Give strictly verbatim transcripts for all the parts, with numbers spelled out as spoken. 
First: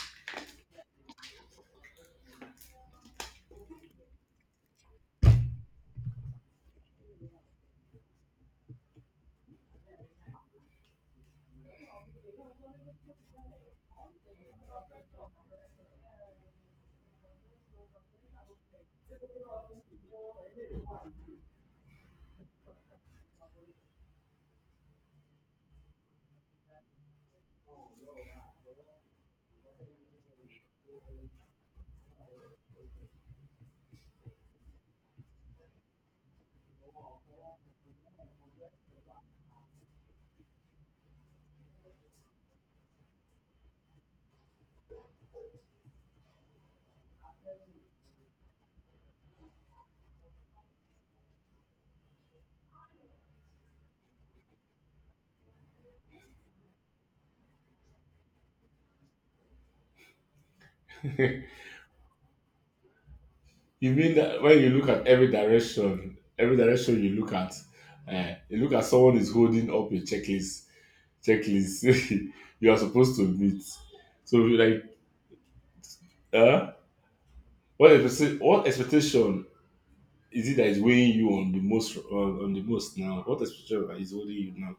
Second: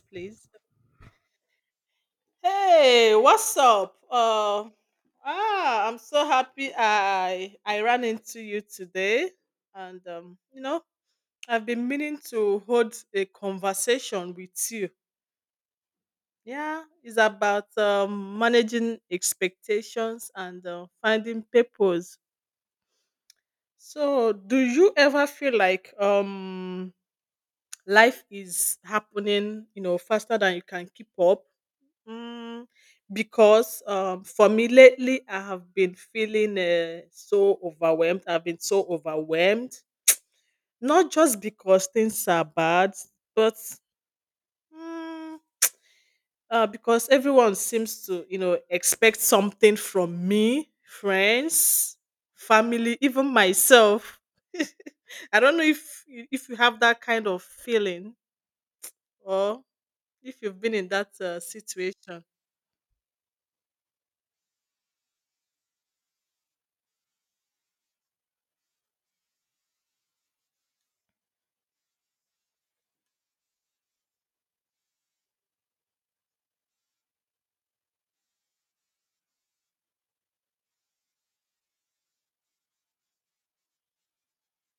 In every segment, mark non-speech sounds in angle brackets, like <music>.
Please. Hey, what's up? Uh, ah, I'm so happy I I ran into you today, and um, you know, I've been meaning to hold a conversation with you. Yeah, it's about um, managing expectations and uh, finding purpose. So, do you ever feel like um life is happening, you know, faster than you can keep up? Mm, because um, for me lately, I have been feeling uh, so overwhelmed. I've been so overwhelmed, not just because things are bad, but mm, uh, because everyone seems to, you know, expect something from me, friends, family, even myself. I don't know if you- if you have that kind of feeling or if you've been in that uh, <laughs> situation. You mean that when you look at every direction, every direction you look at, uh, you look at someone is holding up a checklist, checklist <laughs> you are supposed to meet. So you like, uh, what expectation? What expectation is it that is weighing you on the most on, on the most now? What expectation is holding you now?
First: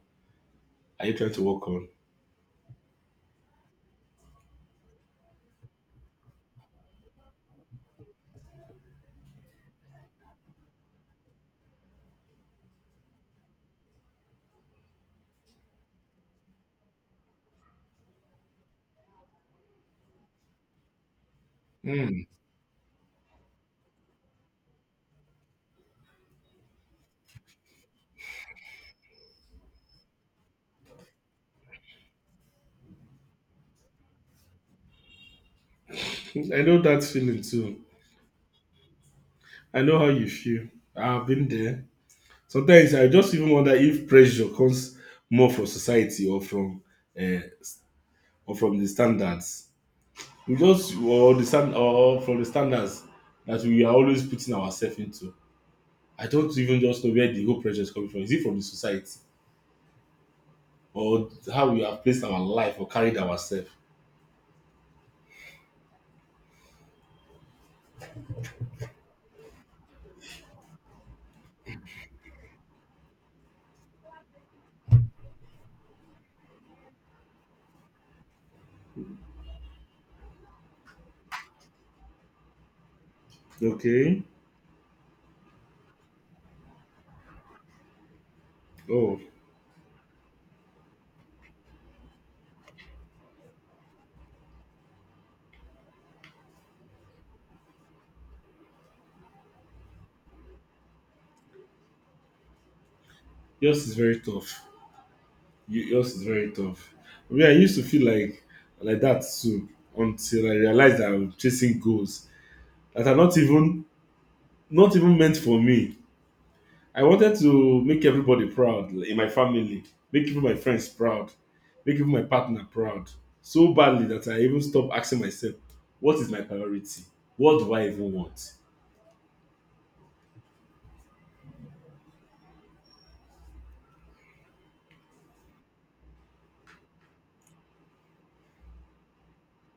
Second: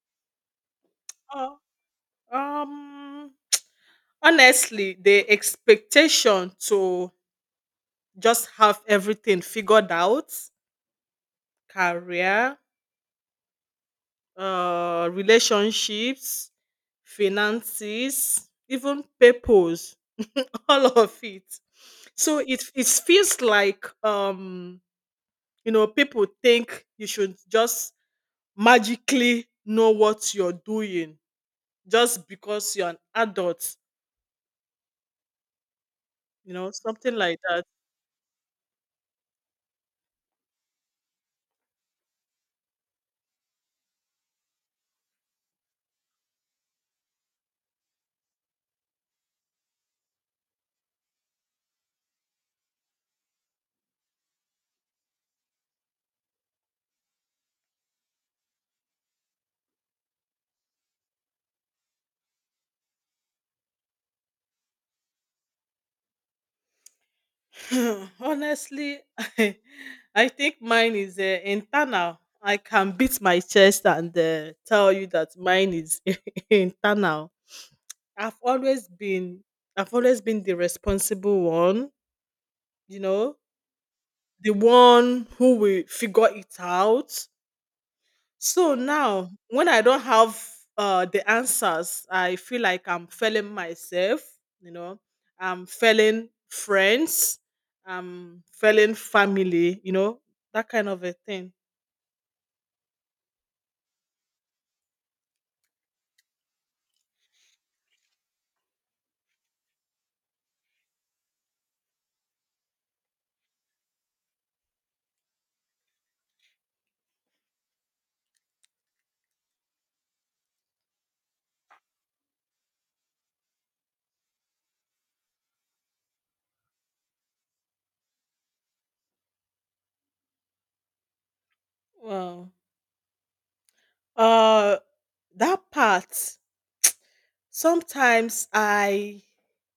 Are you trying to Oh, work on? um. Honestly, the expectation to just have everything figured out, career, uh, relationships, finances, even purpose, <laughs> all of it. Hmm. So it it feels like um you know people think you should just magically know what you're doing just because you're an adult, you I know, know that something like feeling that. too. I know how you feel. I've been there. Sometimes I just even wonder if pressure comes more from society or from uh, or from the standards. We just or the stand or from the standards that we are always putting ourselves into. I don't even just know where the whole pressure is coming from. Is it from the society or how we have placed our life or carried ourselves? <laughs> Honestly, <laughs> I, I think mine is uh, internal. I can beat my chest and uh, tell you that mine is <laughs> internal. I've always been I've always been the responsible one, you know, Okay. the one who will figure it out. So Oh, now, when I don't have uh, the answers, I feel like I'm failing myself. You know, I'm failing friends, I'm failing family. You know, that kind of a thing. yours is very tough. You, yours is very tough. I mean, I used to feel like like that too until I realized that I'm chasing goals that are not even not even meant for me. I wanted to make everybody proud in my family, make even my friends proud, make even my partner proud so badly that I even stopped asking myself, what is my priority? What do I even want? Wow. Uh, that part. Sometimes I,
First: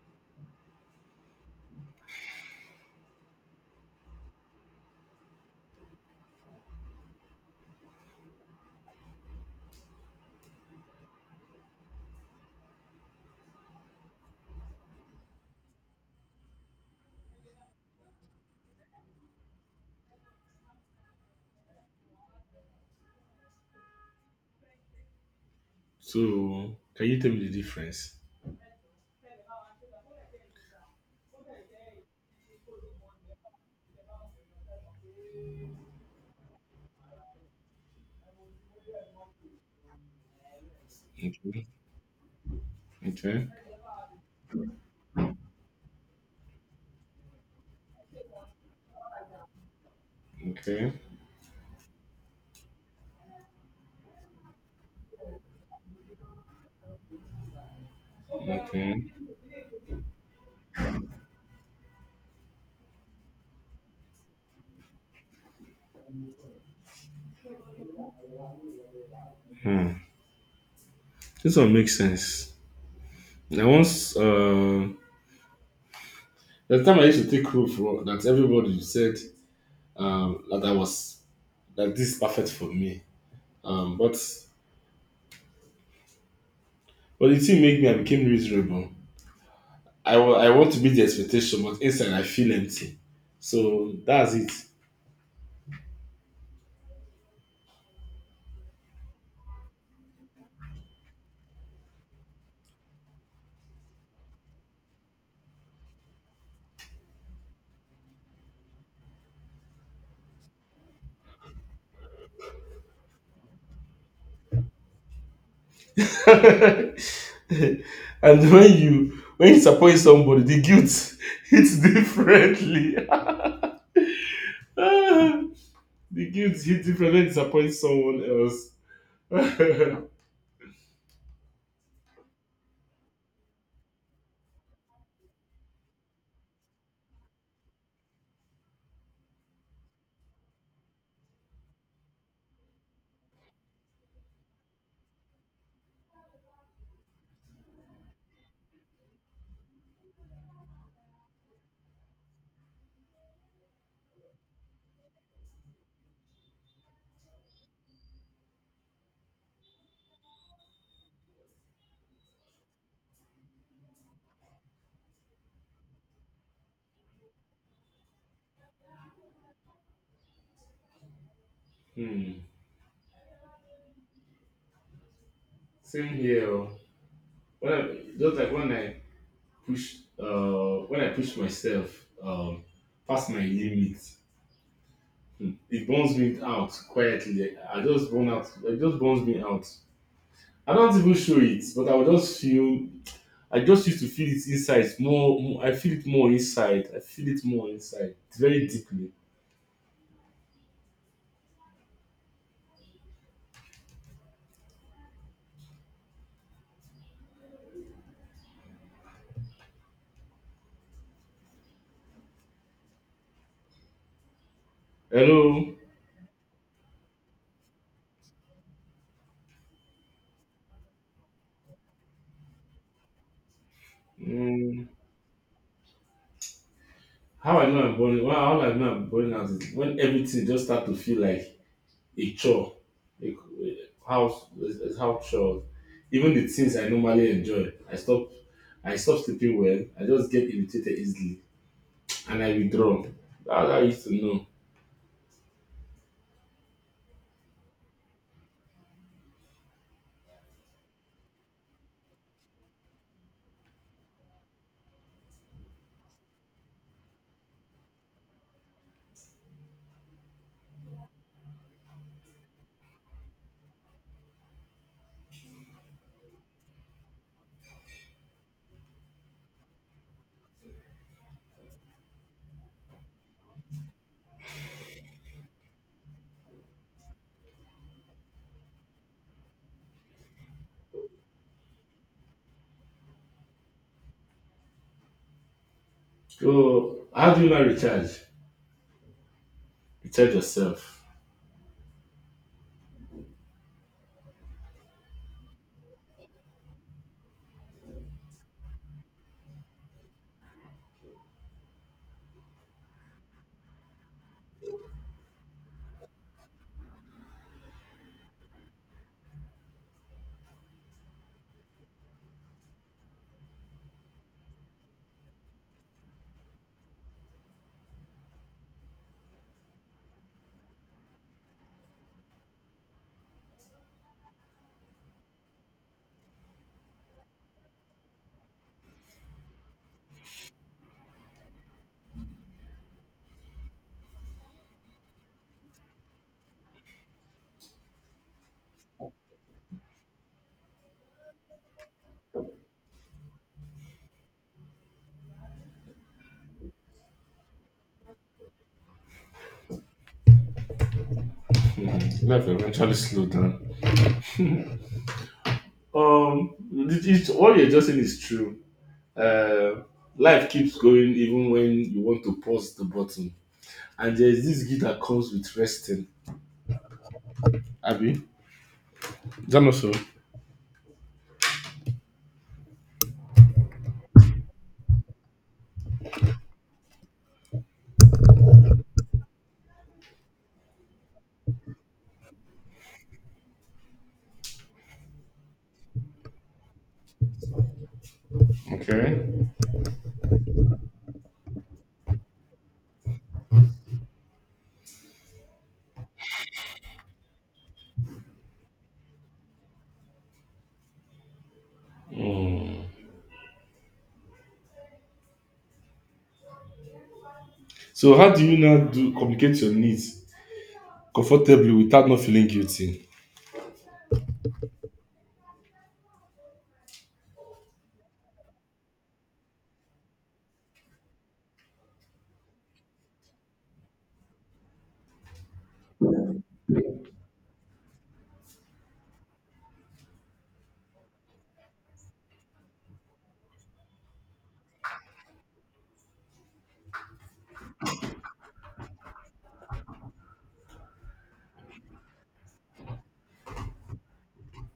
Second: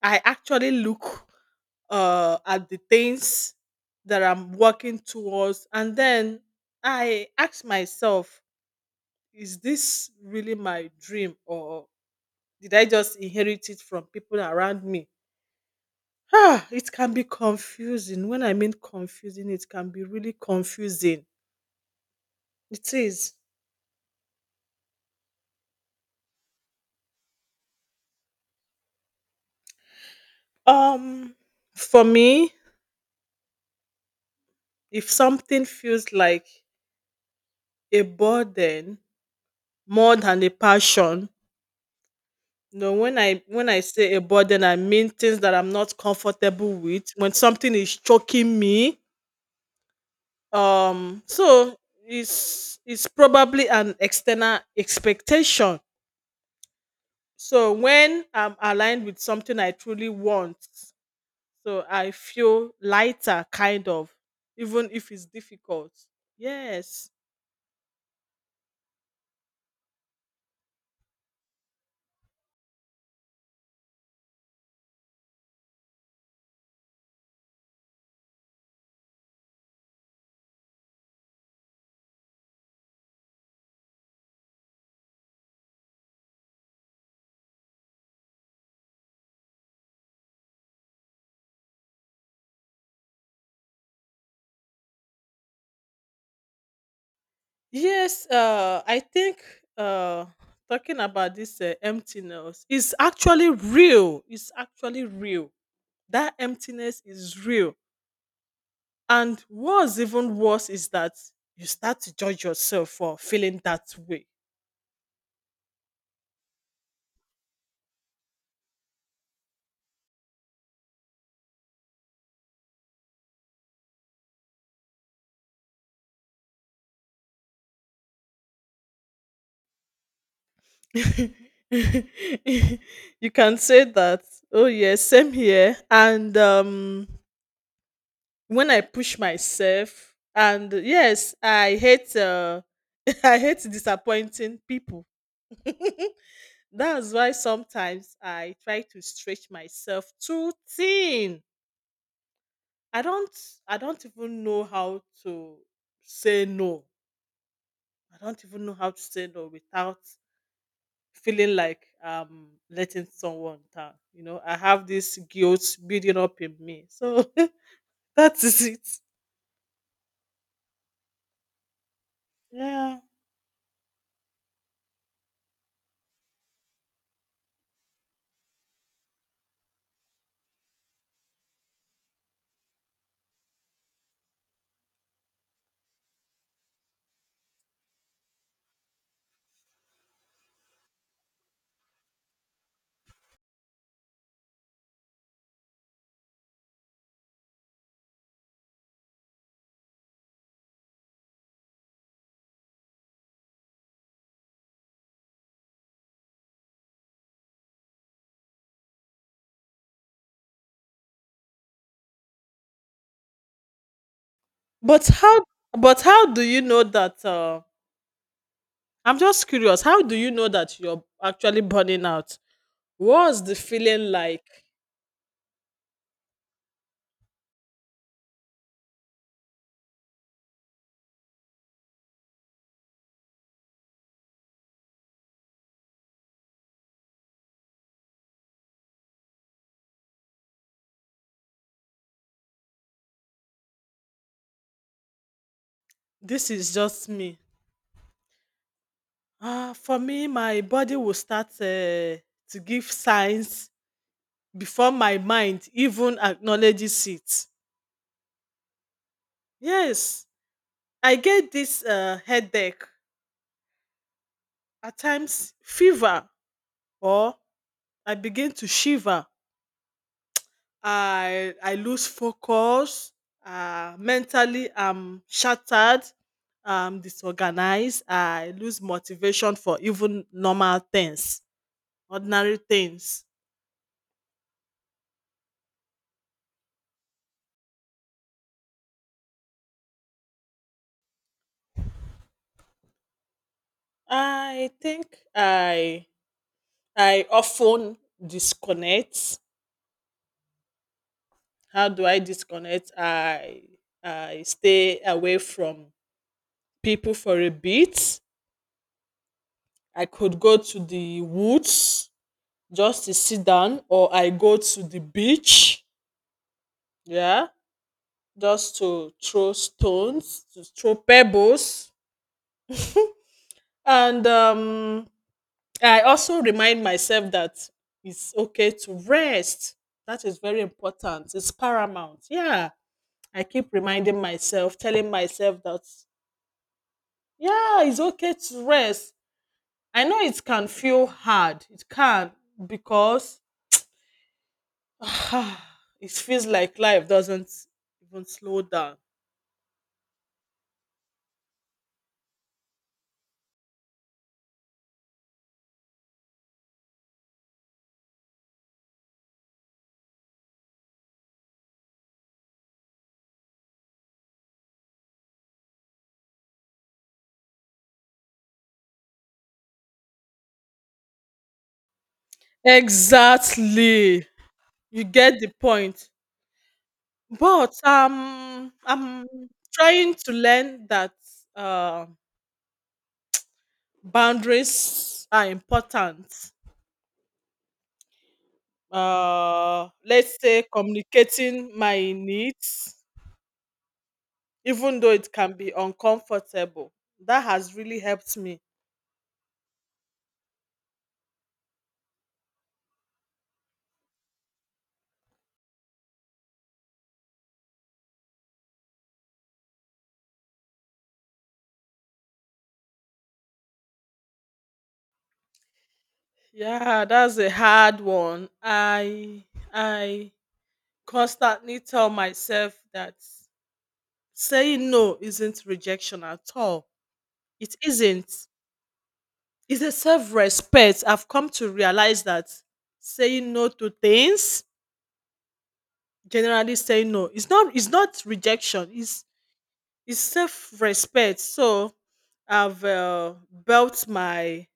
I actually look uh, at the things that I'm working towards, and then I ask myself, is this really my dream or did I just inherit it from people around me? Ah, it can be confusing. When I mean confusing, it can be really confusing. It is. So, can you tell me the difference? Um, for me, if something feels like a burden more than a passion, Okay, no, when I okay, when I say a burden, I mean things that I'm not comfortable with. When something is choking me, okay, um so it's it's probably an external expectation. So when I'm okay. aligned with something I truly want, so I feel lighter, kind of, even if it's difficult. Yes, Hmm. This one makes sense. I once, uh, the time I used to take roof, ro- that everybody said um, that I was that this is perfect for me. Um, but But the thing made me, I became miserable. I wa- I want to meet the expectation, but inside I feel empty. So that's it. yes, uh I think uh talking about this uh, emptiness is actually real, it's actually real, that emptiness is real. And what's even worse is that you start to judge yourself for feeling that way. <laughs> And when you when you disappoint somebody, the guilt <laughs> hits differently. <laughs> Ah, the guilt hits different when you disappoint someone else. <laughs> <laughs> You can say that, oh, yes, same here. And um, when I push myself, and yes, I hate. Uh, <laughs> I hate disappointing people. <laughs> That's why sometimes I try to stretch myself too thin. I don't I don't even know how to say no. I don't even know how to say no without feeling like um letting someone down. You know, I have this guilt building up in me. So <laughs> that is it. Hmm. Yeah. Same here. Oh. When I, just like when I push, uh, when I push myself um, past my limit, Hmm. It burns me out quietly. I just burn out. It just burns me out. I don't even show it, but I will just feel. I just used to feel it inside. It's More, more- I feel it more inside. I feel it more inside. It's very deeply. But how Hello. but how do you know that uh I'm just curious, how do you know that you're actually burning out? What's the feeling like? Mm, how I know I'm burning. Well, how I know I'm burning out is when everything just start to feel like a chore. A, a house, a house chore. Even the things I normally enjoy, I stop. I stop sleeping well. I just get irritated easily. And I withdraw. That's how I used to know. This is just me. Ah, for me, my body will start uh, to give signs before my mind even acknowledges it. Yes, I get this uh, headache, at times fever, or I begin to shiver. I I lose focus. Uh, mentally, I'm shattered. I'm disorganized. I lose motivation for even normal things, ordinary things. So, how do you not recharge? Recharge yourself. I think I I often disconnect. How do I disconnect? I I stay away from people for a bit. I could go to the woods just to sit down, or I go to the beach. Yeah, just to throw stones, to throw pebbles. And um, I also remind myself that it's okay to rest. That is very important. It's paramount. Yeah. I keep reminding myself, telling myself that, yeah, it's okay to rest. I know it can feel hard. It can, because <sighs> it feels like life doesn't even slow down. <laughs> Life will eventually slow down. Um, it- it's, what you're just saying is true. Uh, life keeps going even when you want to pause the button. And there's this gift that comes with resting. Abby, is that not so? Exactly. You get the point. But um, I'm trying to learn that uh, boundaries are important. Okay. Uh, let's say communicating my needs, even though it can be uncomfortable, that has really helped me. Mm. So, how do you now do communicate your needs comfortably without not feeling guilty? Yeah, that's a hard one. I I constantly tell myself that saying no isn't rejection at all. It isn't. It's a self-respect. I've come to realize that saying no to things, generally saying no, it's not it's not rejection. It's it's self-respect. So I've uh, built my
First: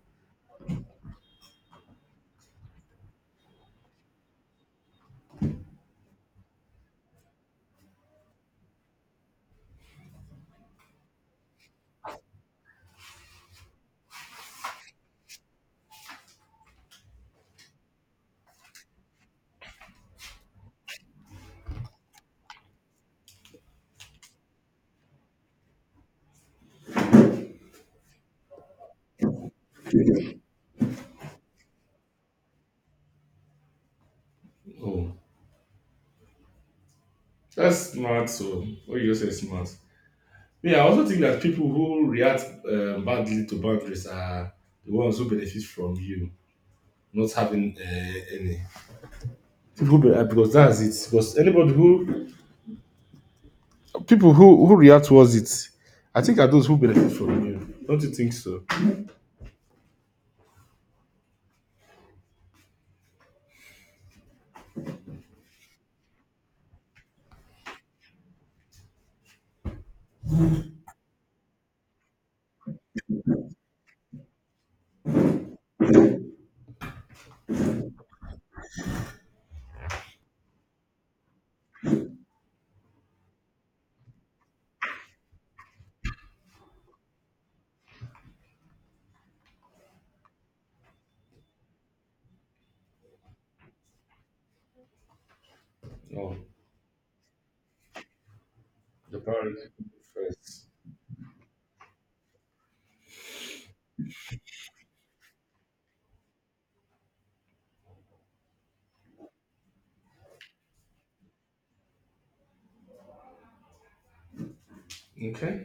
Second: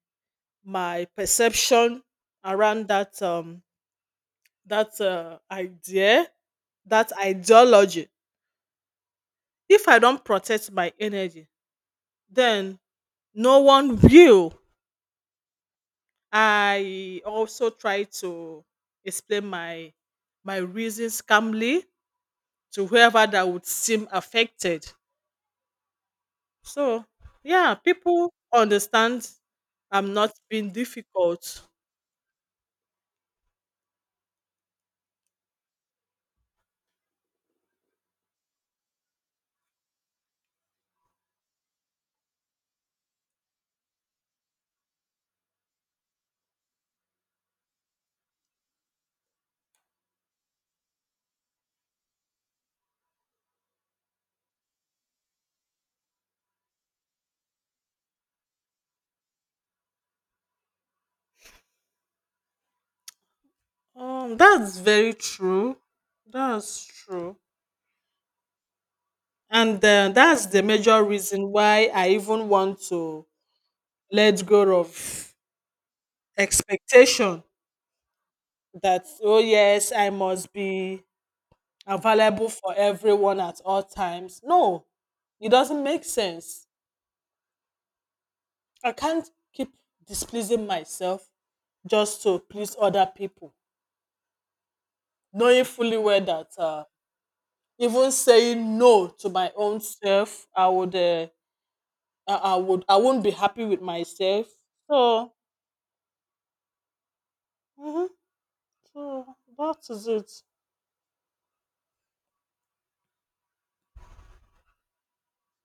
my perception around that um that uh, idea, that ideology. If I don't protect my energy, then no one will. I also try to explain my my reasons calmly to whoever that would seem affected. So yeah, people understand I'm not being difficult. Oh, that's smart. So, what you just say is smart. Yeah, I also think that people who react um, badly to boundaries are the ones who benefit from you not having uh, any. People be, uh, because that's it. Because anybody who people who who react towards it, I think are those who benefit from you. Don't you think so? Um, that's very true. That's true. And uh, that's the major reason why I even want to let go of expectation that, oh, yes, I must be available for everyone at all times. No, it doesn't make sense. I can't keep displeasing myself just to please other people, knowing fully well No, that uh, even saying no the to my priority should own be self, first. I would, uh, I, I would, I won't be happy with myself. So, hmm so that is it. Okay.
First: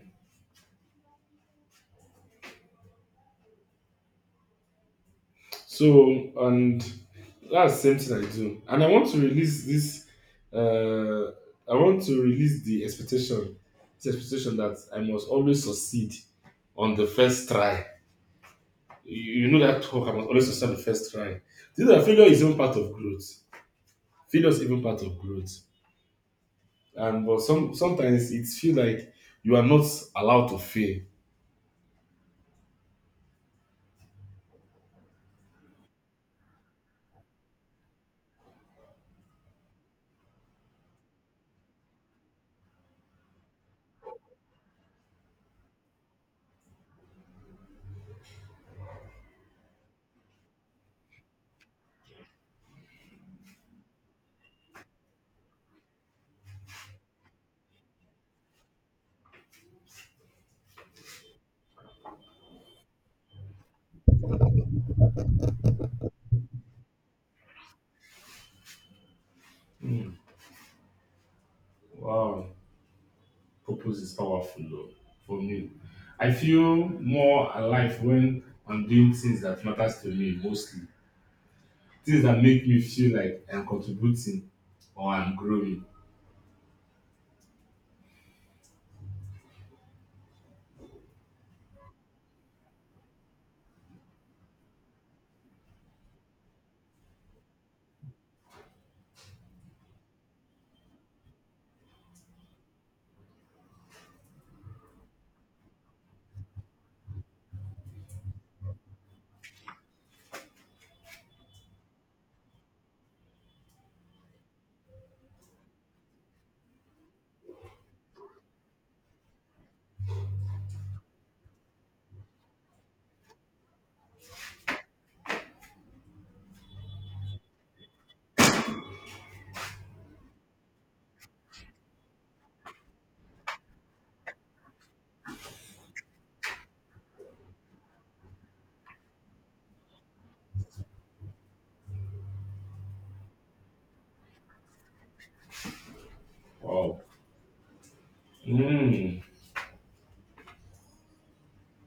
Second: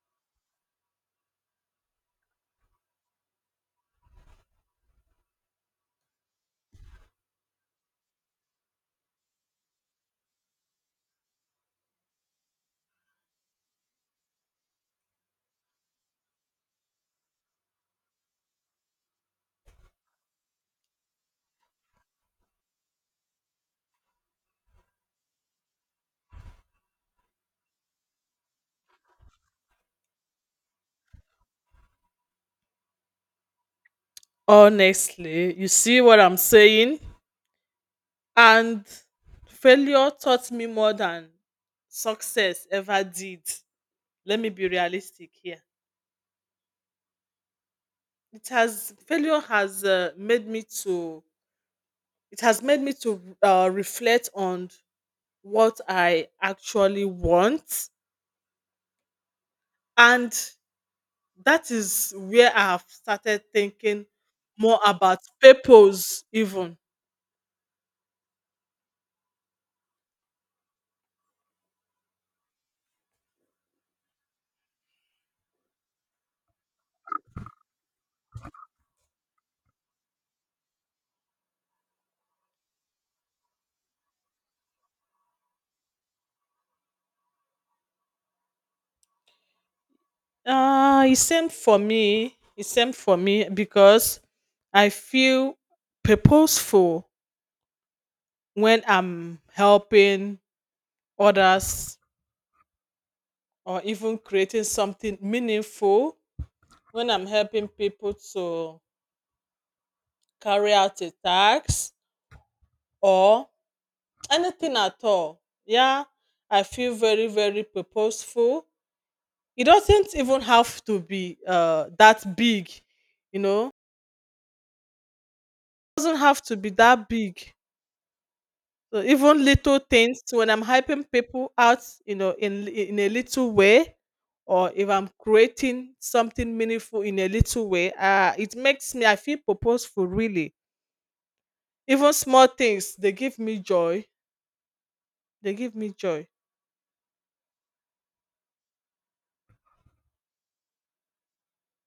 So and that's the same thing I do. And I want to release this uh I want to release the expectation, this expectation that I must always succeed on the first try. You, you know that talk I must always succeed on the first try. This is that failure is even part of growth. Failure is even part of growth. And but some sometimes it feels like you are not allowed to fail. Honestly, you see what I'm saying, and failure taught me more than success ever did. Let me be realistic here. it has failure has uh, made me to it has made me to uh, reflect on what I actually want, and that is where I have started thinking more about purpose even. Hmm. Wow. Purpose is powerful though, for me. I feel more alive when I'm doing things that matters to me mostly. Things that make me feel like I'm contributing or I'm growing. uh it's same for me, it's same for me, because I feel purposeful when I'm helping others or even creating something meaningful, when I'm helping people to carry out a task or anything at all. Yeah, I feel very, very purposeful. It doesn't even have to be uh, that big, you know, it doesn't have to be that big. So even little things, when I'm helping people out, you know, in, in a little way, or if I'm creating something meaningful in a little way, uh, it makes me, I feel purposeful really. Even small things, they give me joy. They give me joy. Wow. Mm.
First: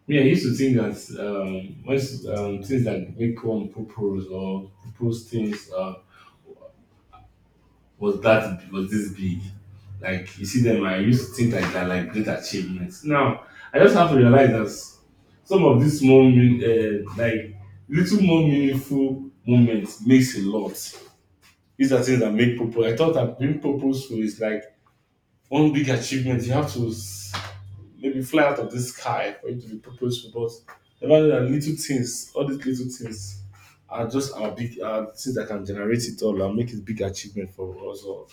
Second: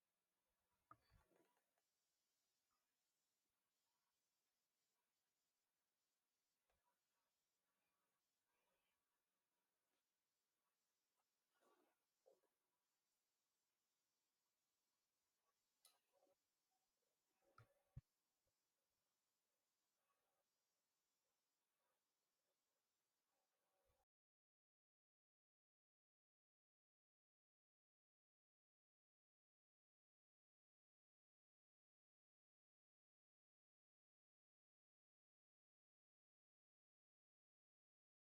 Yeah, I used to think that um, most um, things that make one purpose or purpose things uh, was that was this big. Like you see them, I used to think like that, like great achievements. Now I just have to realize that some of these small, mean- uh, like little more meaningful moments makes a lot. These are things that make purpose. I thought that being purposeful is like one big achievement. You have to s- maybe fly out of the sky for it to be purposeful, but never know that little things, all these little things are just our big are the things that can generate it all and make it big achievement for us all.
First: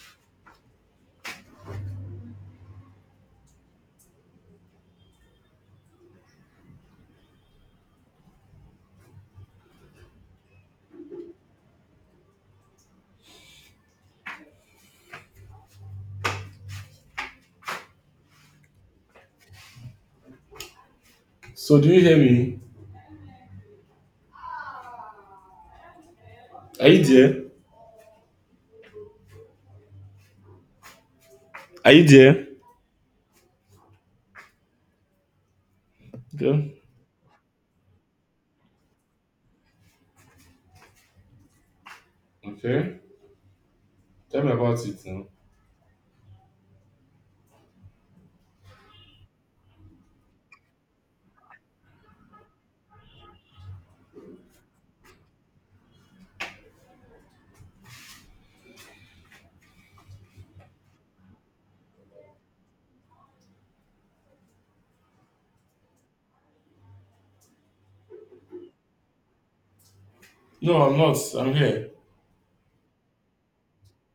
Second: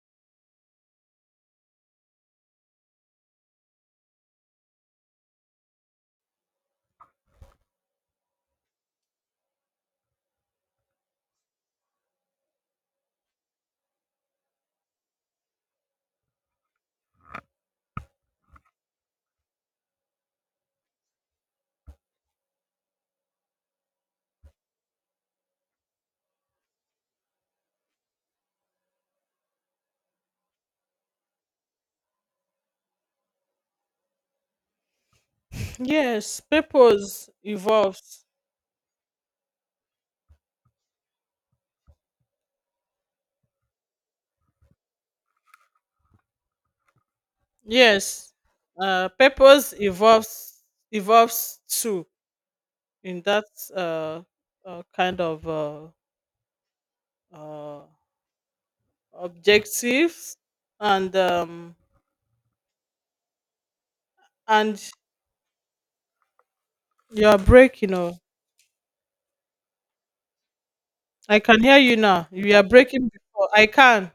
So do you hear me? Are you there? Are you there? Yes, Okay. purpose evolves. Okay. Tell me about it now. Yes, uh, purpose evolves evolves too in that uh, uh, kind of uh, uh, objectives and um, and you are breaking. Oh, No, I'm not. I I'm can hear here. you now. You are breaking before. I can.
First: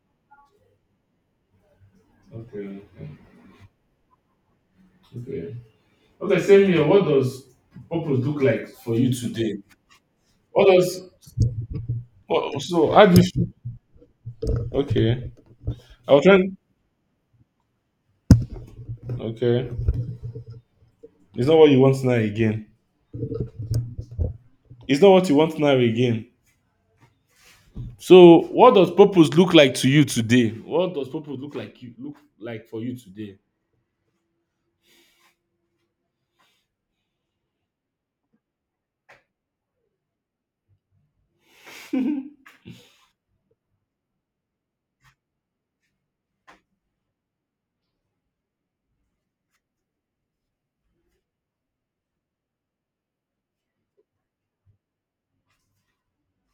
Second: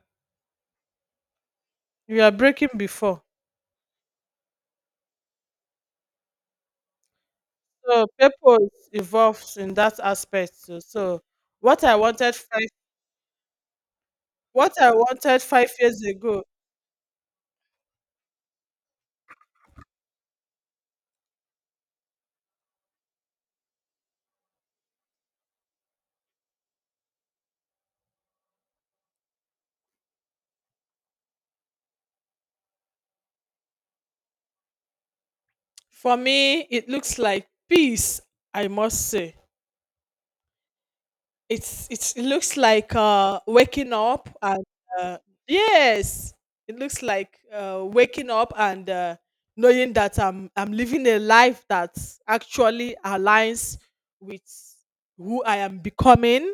You are breaking Okay. Okay. before. Okay. Okay, same here. What does So purpose look like purpose for you evolves today? in that aspect What too. does So what I wanted Oh, five so how do you feel? what I Okay. wanted five years I was ago. trying. Okay. It's not what you want now again. It's not what you want now again. So, what does purpose look like to you today? What does purpose look like you look like for you today? For me, it looks like peace. I must say, it's it's it looks like uh, waking up and uh, yes, it looks like uh, waking up and uh, knowing that I'm I'm living a life that actually aligns with who I am becoming,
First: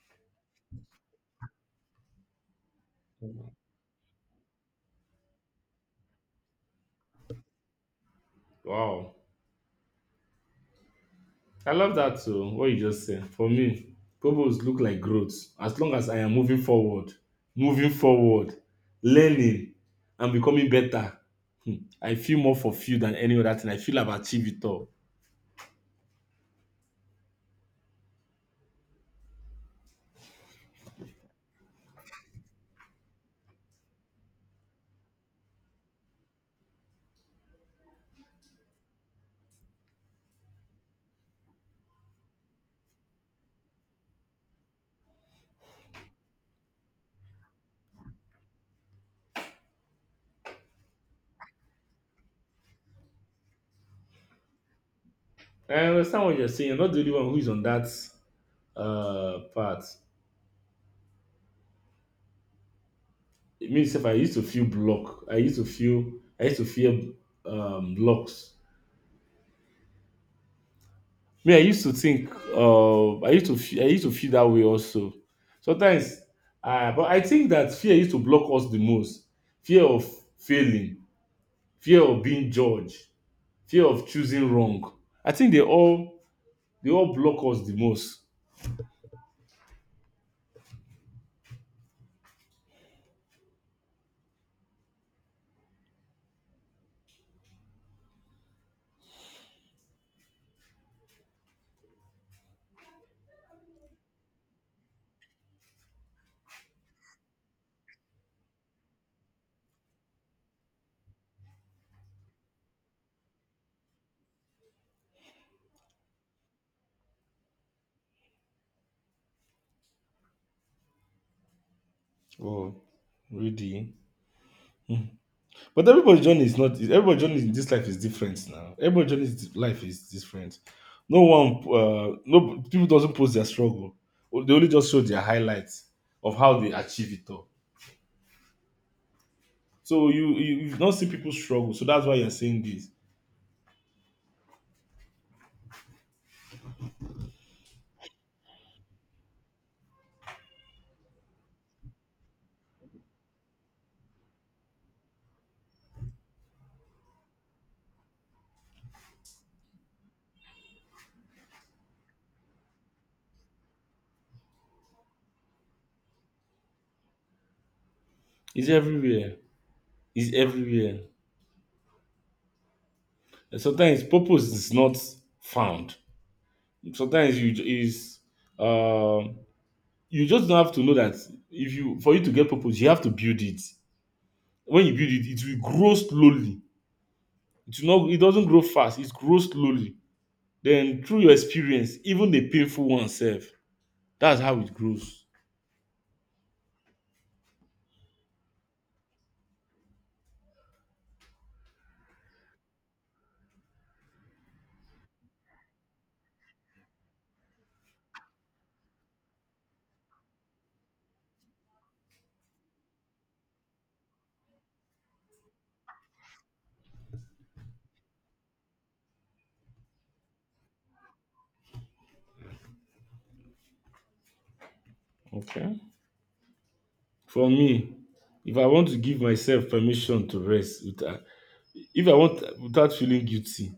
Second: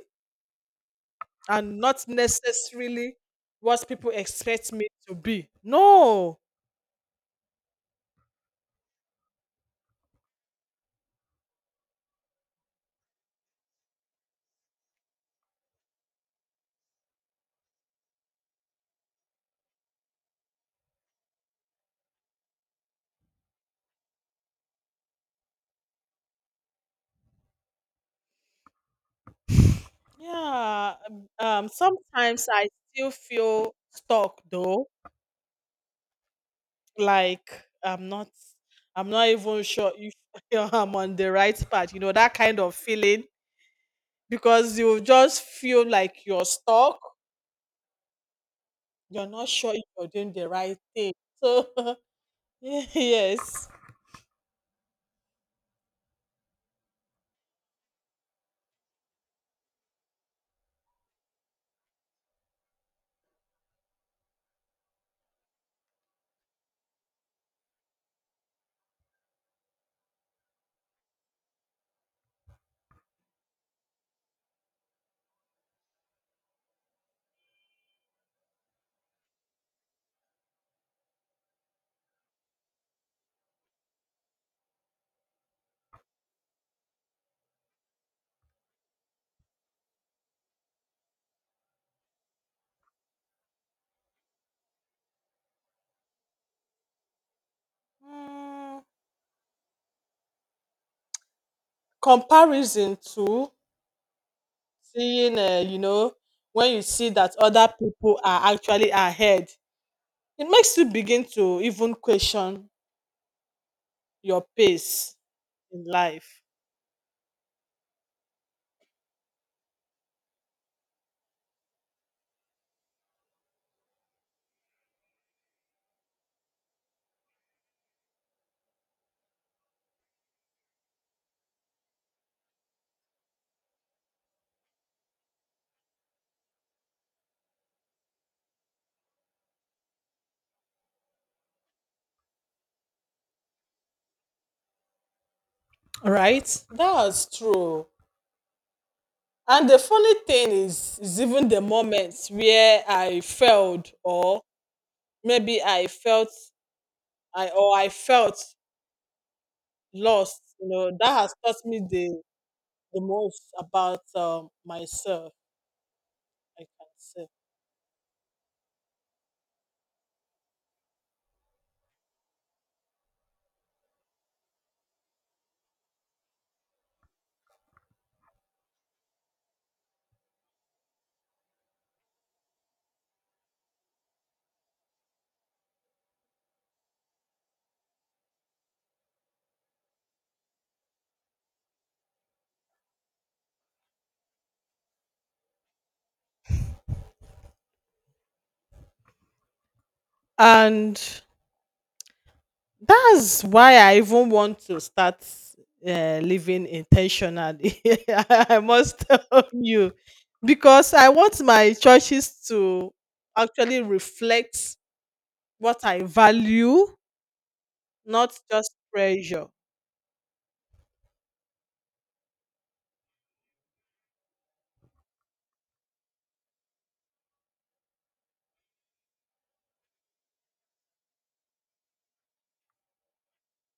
and not necessarily what people expect me to be. No, Wow. I love that too. What you just said. For me, purpose look like growth. As long as I am moving forward, moving forward, learning, and becoming better, hmm, I feel more fulfilled than any other thing. I feel I've achieved it all. yeah. Um, um, sometimes I still feel stuck though, like I'm not I'm not even sure if <laughs> I'm on the right path, you know, that kind of feeling, because you just feel like you're stuck, you're not sure if you're doing the right thing. So <laughs> yes. I understand what you're saying. You're not the only one who is on that uh part. It means if I used to feel block, I used to feel, I used to feel um blocks Me, I used to think, uh, I used to, fe- I used to feel that way also. Sometimes, uh, but I think that fear used to block us the most. Fear of failing, fear of being judged, fear of choosing wrong. I think they all, they all block us the most. Mm, comparison to seeing, uh, you know, when you see that other people are actually ahead, it makes you begin to even question your pace in life. Oh, really? But everybody's journey is not. Everybody's journey in this life is different now. Everybody's journey in this life is different. No one, uh, no people doesn't post their struggle. They only just show their highlights of how they achieve it all. So you, you you've not seen people struggle. So that's why you're saying this. Right? That's true. And the funny thing is, is even the moments where I failed, or maybe I felt I or I felt lost, you know, that has taught me the the most about um, myself, I can say. It's everywhere. It's everywhere. And sometimes purpose is not found. Sometimes you ju- is um you just don't have to know that if you for you to get purpose, you have to build it. When you build it, it will grow slowly. It will not. It doesn't grow fast. It grows slowly. Then through your experience, even the painful one self, that's how it grows. And that's why I even want to start uh, living intentionally. <laughs> I must tell you, because I want my churches to actually reflect what I value, not just pressure. Okay. For me, if I want to give myself permission to rest, with. Uh, if I want without feeling guilty.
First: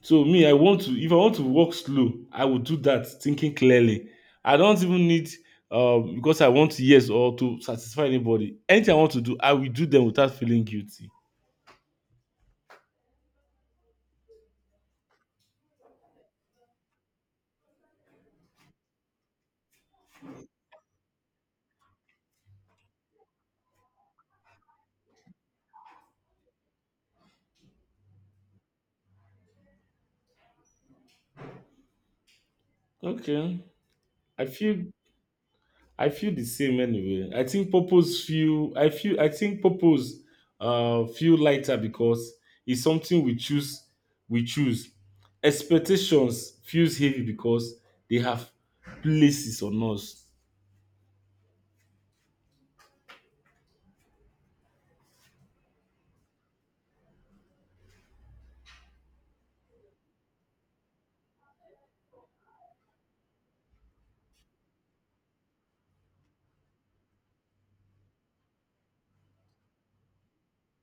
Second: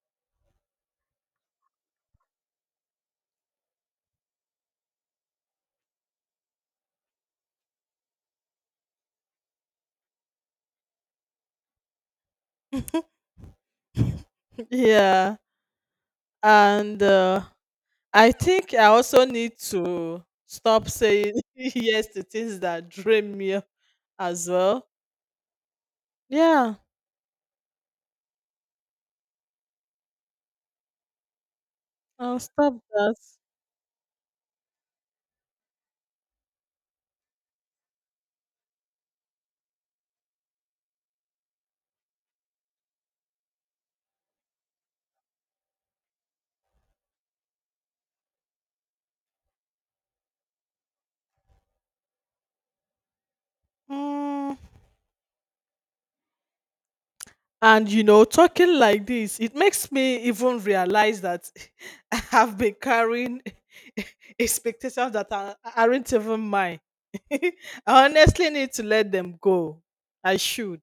So me, I want to if I want to walk slow, I will do that thinking clearly. I don't even need um because I want yes or to satisfy anybody. Anything I want to do, I will do them without feeling guilty. <laughs> Yeah. And uh, I think I also need to stop saying <laughs> yes to things that drain me as well. Yeah, I'll stop that. Okay. I feel I feel the same anyway. I think purpose feel I feel I think purpose uh feel lighter because it's something we choose we choose. Expectations feels heavy because they have places on us. Mm. And you know, talking like this, it makes me even realize that <laughs> I have been carrying <laughs> expectations that are, aren't even mine. <laughs> I honestly need to let them go. I should.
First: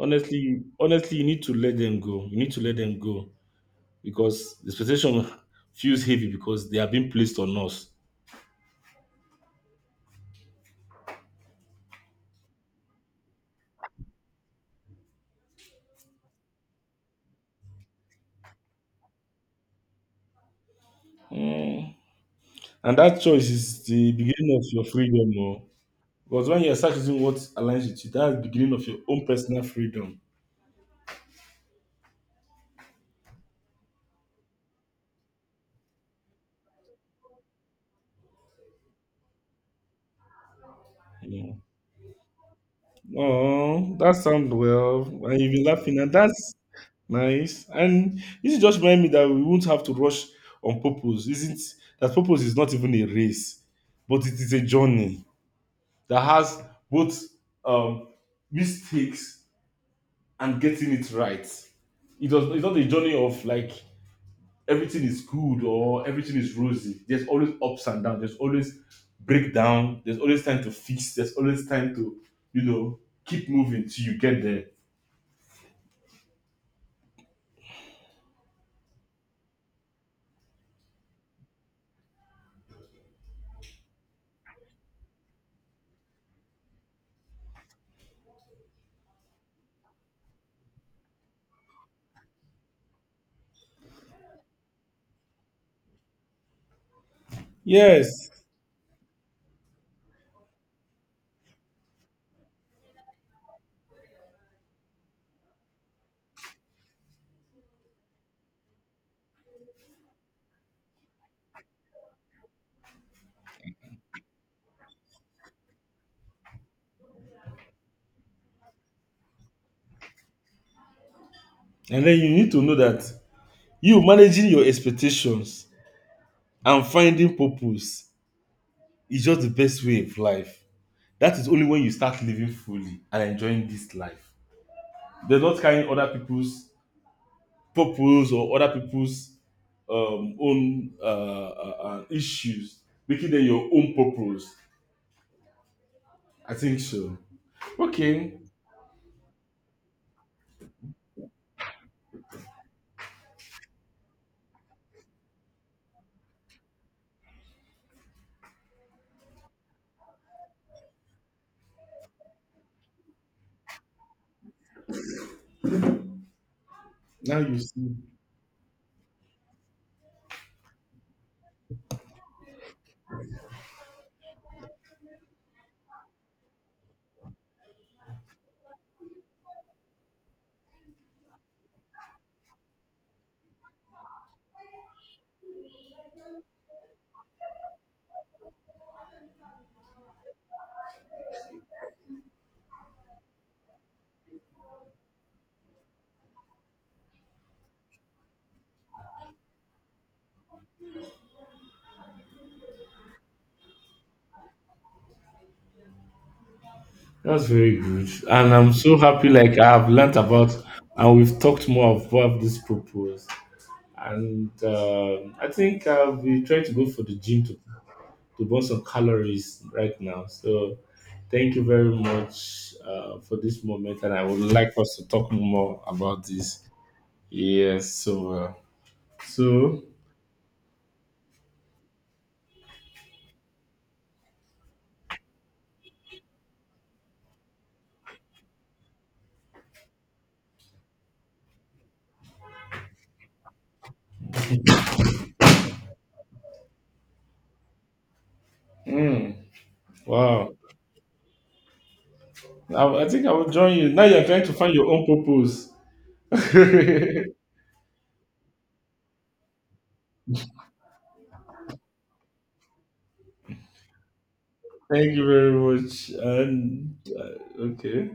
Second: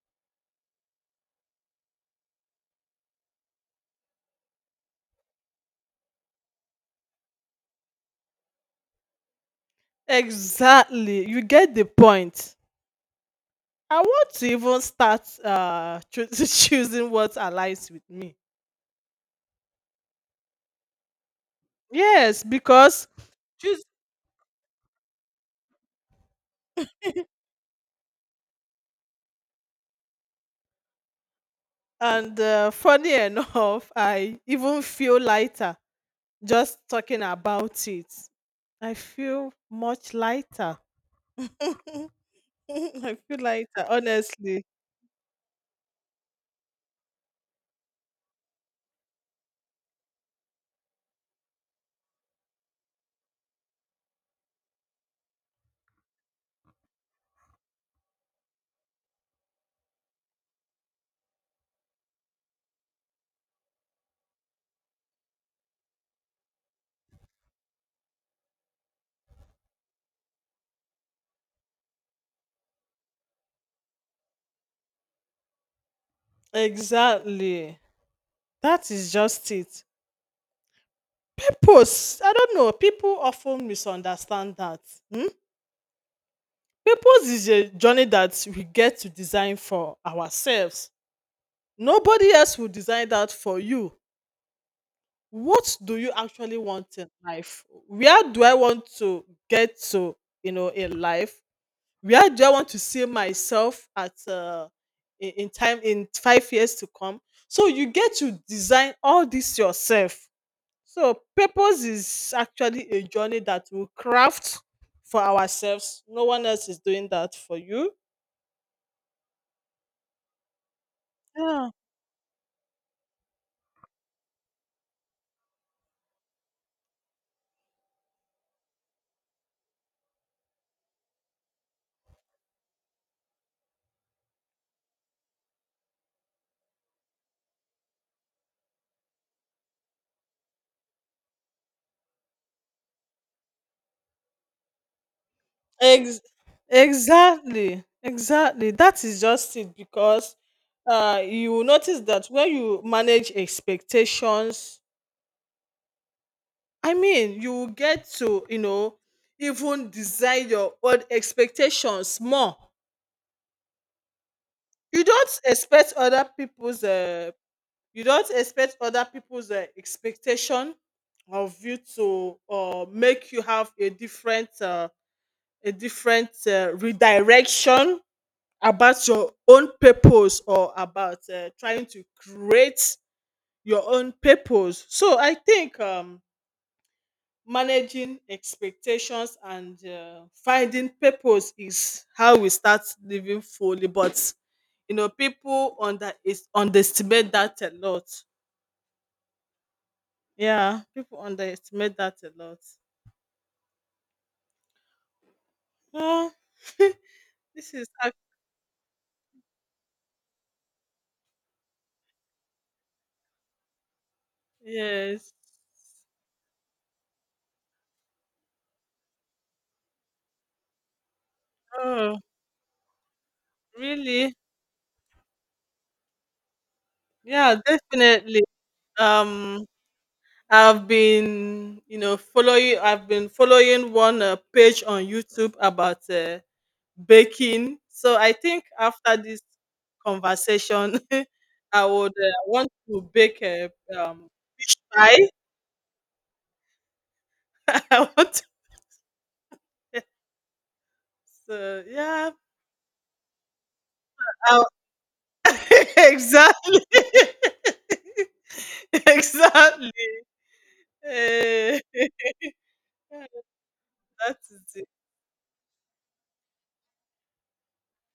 Honestly, honestly, you need to let them go, you need to let them go because the expectation <laughs> feels heavy because they are being placed on us. Exactly. You get the point. I want to even start uh, choo- <laughs> choosing what aligns with me. Mm. Yes, And because that choice choose is the beginning of your freedom, oh. Because when you start using what aligns with you, that's the beginning of your own personal freedom. and uh, funny enough, I even feel lighter just talking about it. I feel much lighter. <laughs> Mm. I feel lighter, Oh, that sounds honestly. well, and you've been laughing, and that's nice, and this just remind me that we won't have to rush on purpose isn't that purpose is not even a race, but it is a journey that has both um, mistakes and getting it right. It does, it's not a journey of like everything is good or everything is rosy. There's always ups and downs. There's always breakdown. There's always time to fix. There's always time to, you know, keep moving till you get there. Exactly. That is just it. Purpose. I don't know. People often misunderstand that. Hmm? Purpose is a journey that we get to design for ourselves. Nobody else will design that for you. What do you actually want in life? Where Yes. do I want to get to, you know, in life? Where do I want to see myself at uh, in, in time in five years to come? So you get to design all this yourself. So purpose is actually a journey that we craft for ourselves. No one else is doing that for you. Yeah. And then you need to know that you managing your expectations and finding purpose is just the best way of life. That is only when you start living fully and enjoying this life. They're not carrying other people's purpose or other people's um, own uh, uh, uh, issues, making them your own purpose. Ex- I think so. exactly, Okay, exactly. That is just it, because uh, you will notice that when you manage expectations, I mean, you will get to, you know, even design your own expectations more. You don't expect other people's, uh, now you see. you don't expect other people's uh, expectation of you to uh, make you have a different, uh, a different uh, redirection about your own purpose or about uh, trying to create your own purpose. So I think um, managing expectations and uh, finding purpose is how we start living fully, but you know people under is underestimate that a lot, yeah, people underestimate that a lot. Oh <laughs> That's this very is good. ac- And I'm so happy like I have learnt about and we've talked more about this purpose. And yes. um I think I'll be trying to go for the gym to to burn some calories right now. So thank you very Oh much uh, for this moment, and I really, would like us to talk more about this. yeah, Yes, so definitely. uh, um so I've been you know following, I've been following one uh, page on YouTube about uh, baking. So I think after this conversation, <laughs> I would uh, want to bake a um, fish pie. <laughs> I want to. <laughs> mm, wow, So yeah, I, I think I will join you now. You're trying to I'll- find your own <laughs> purpose. exactly, <laughs> <laughs> exactly. Eh, <laughs> that is it. Thank you very much, and uh, okay.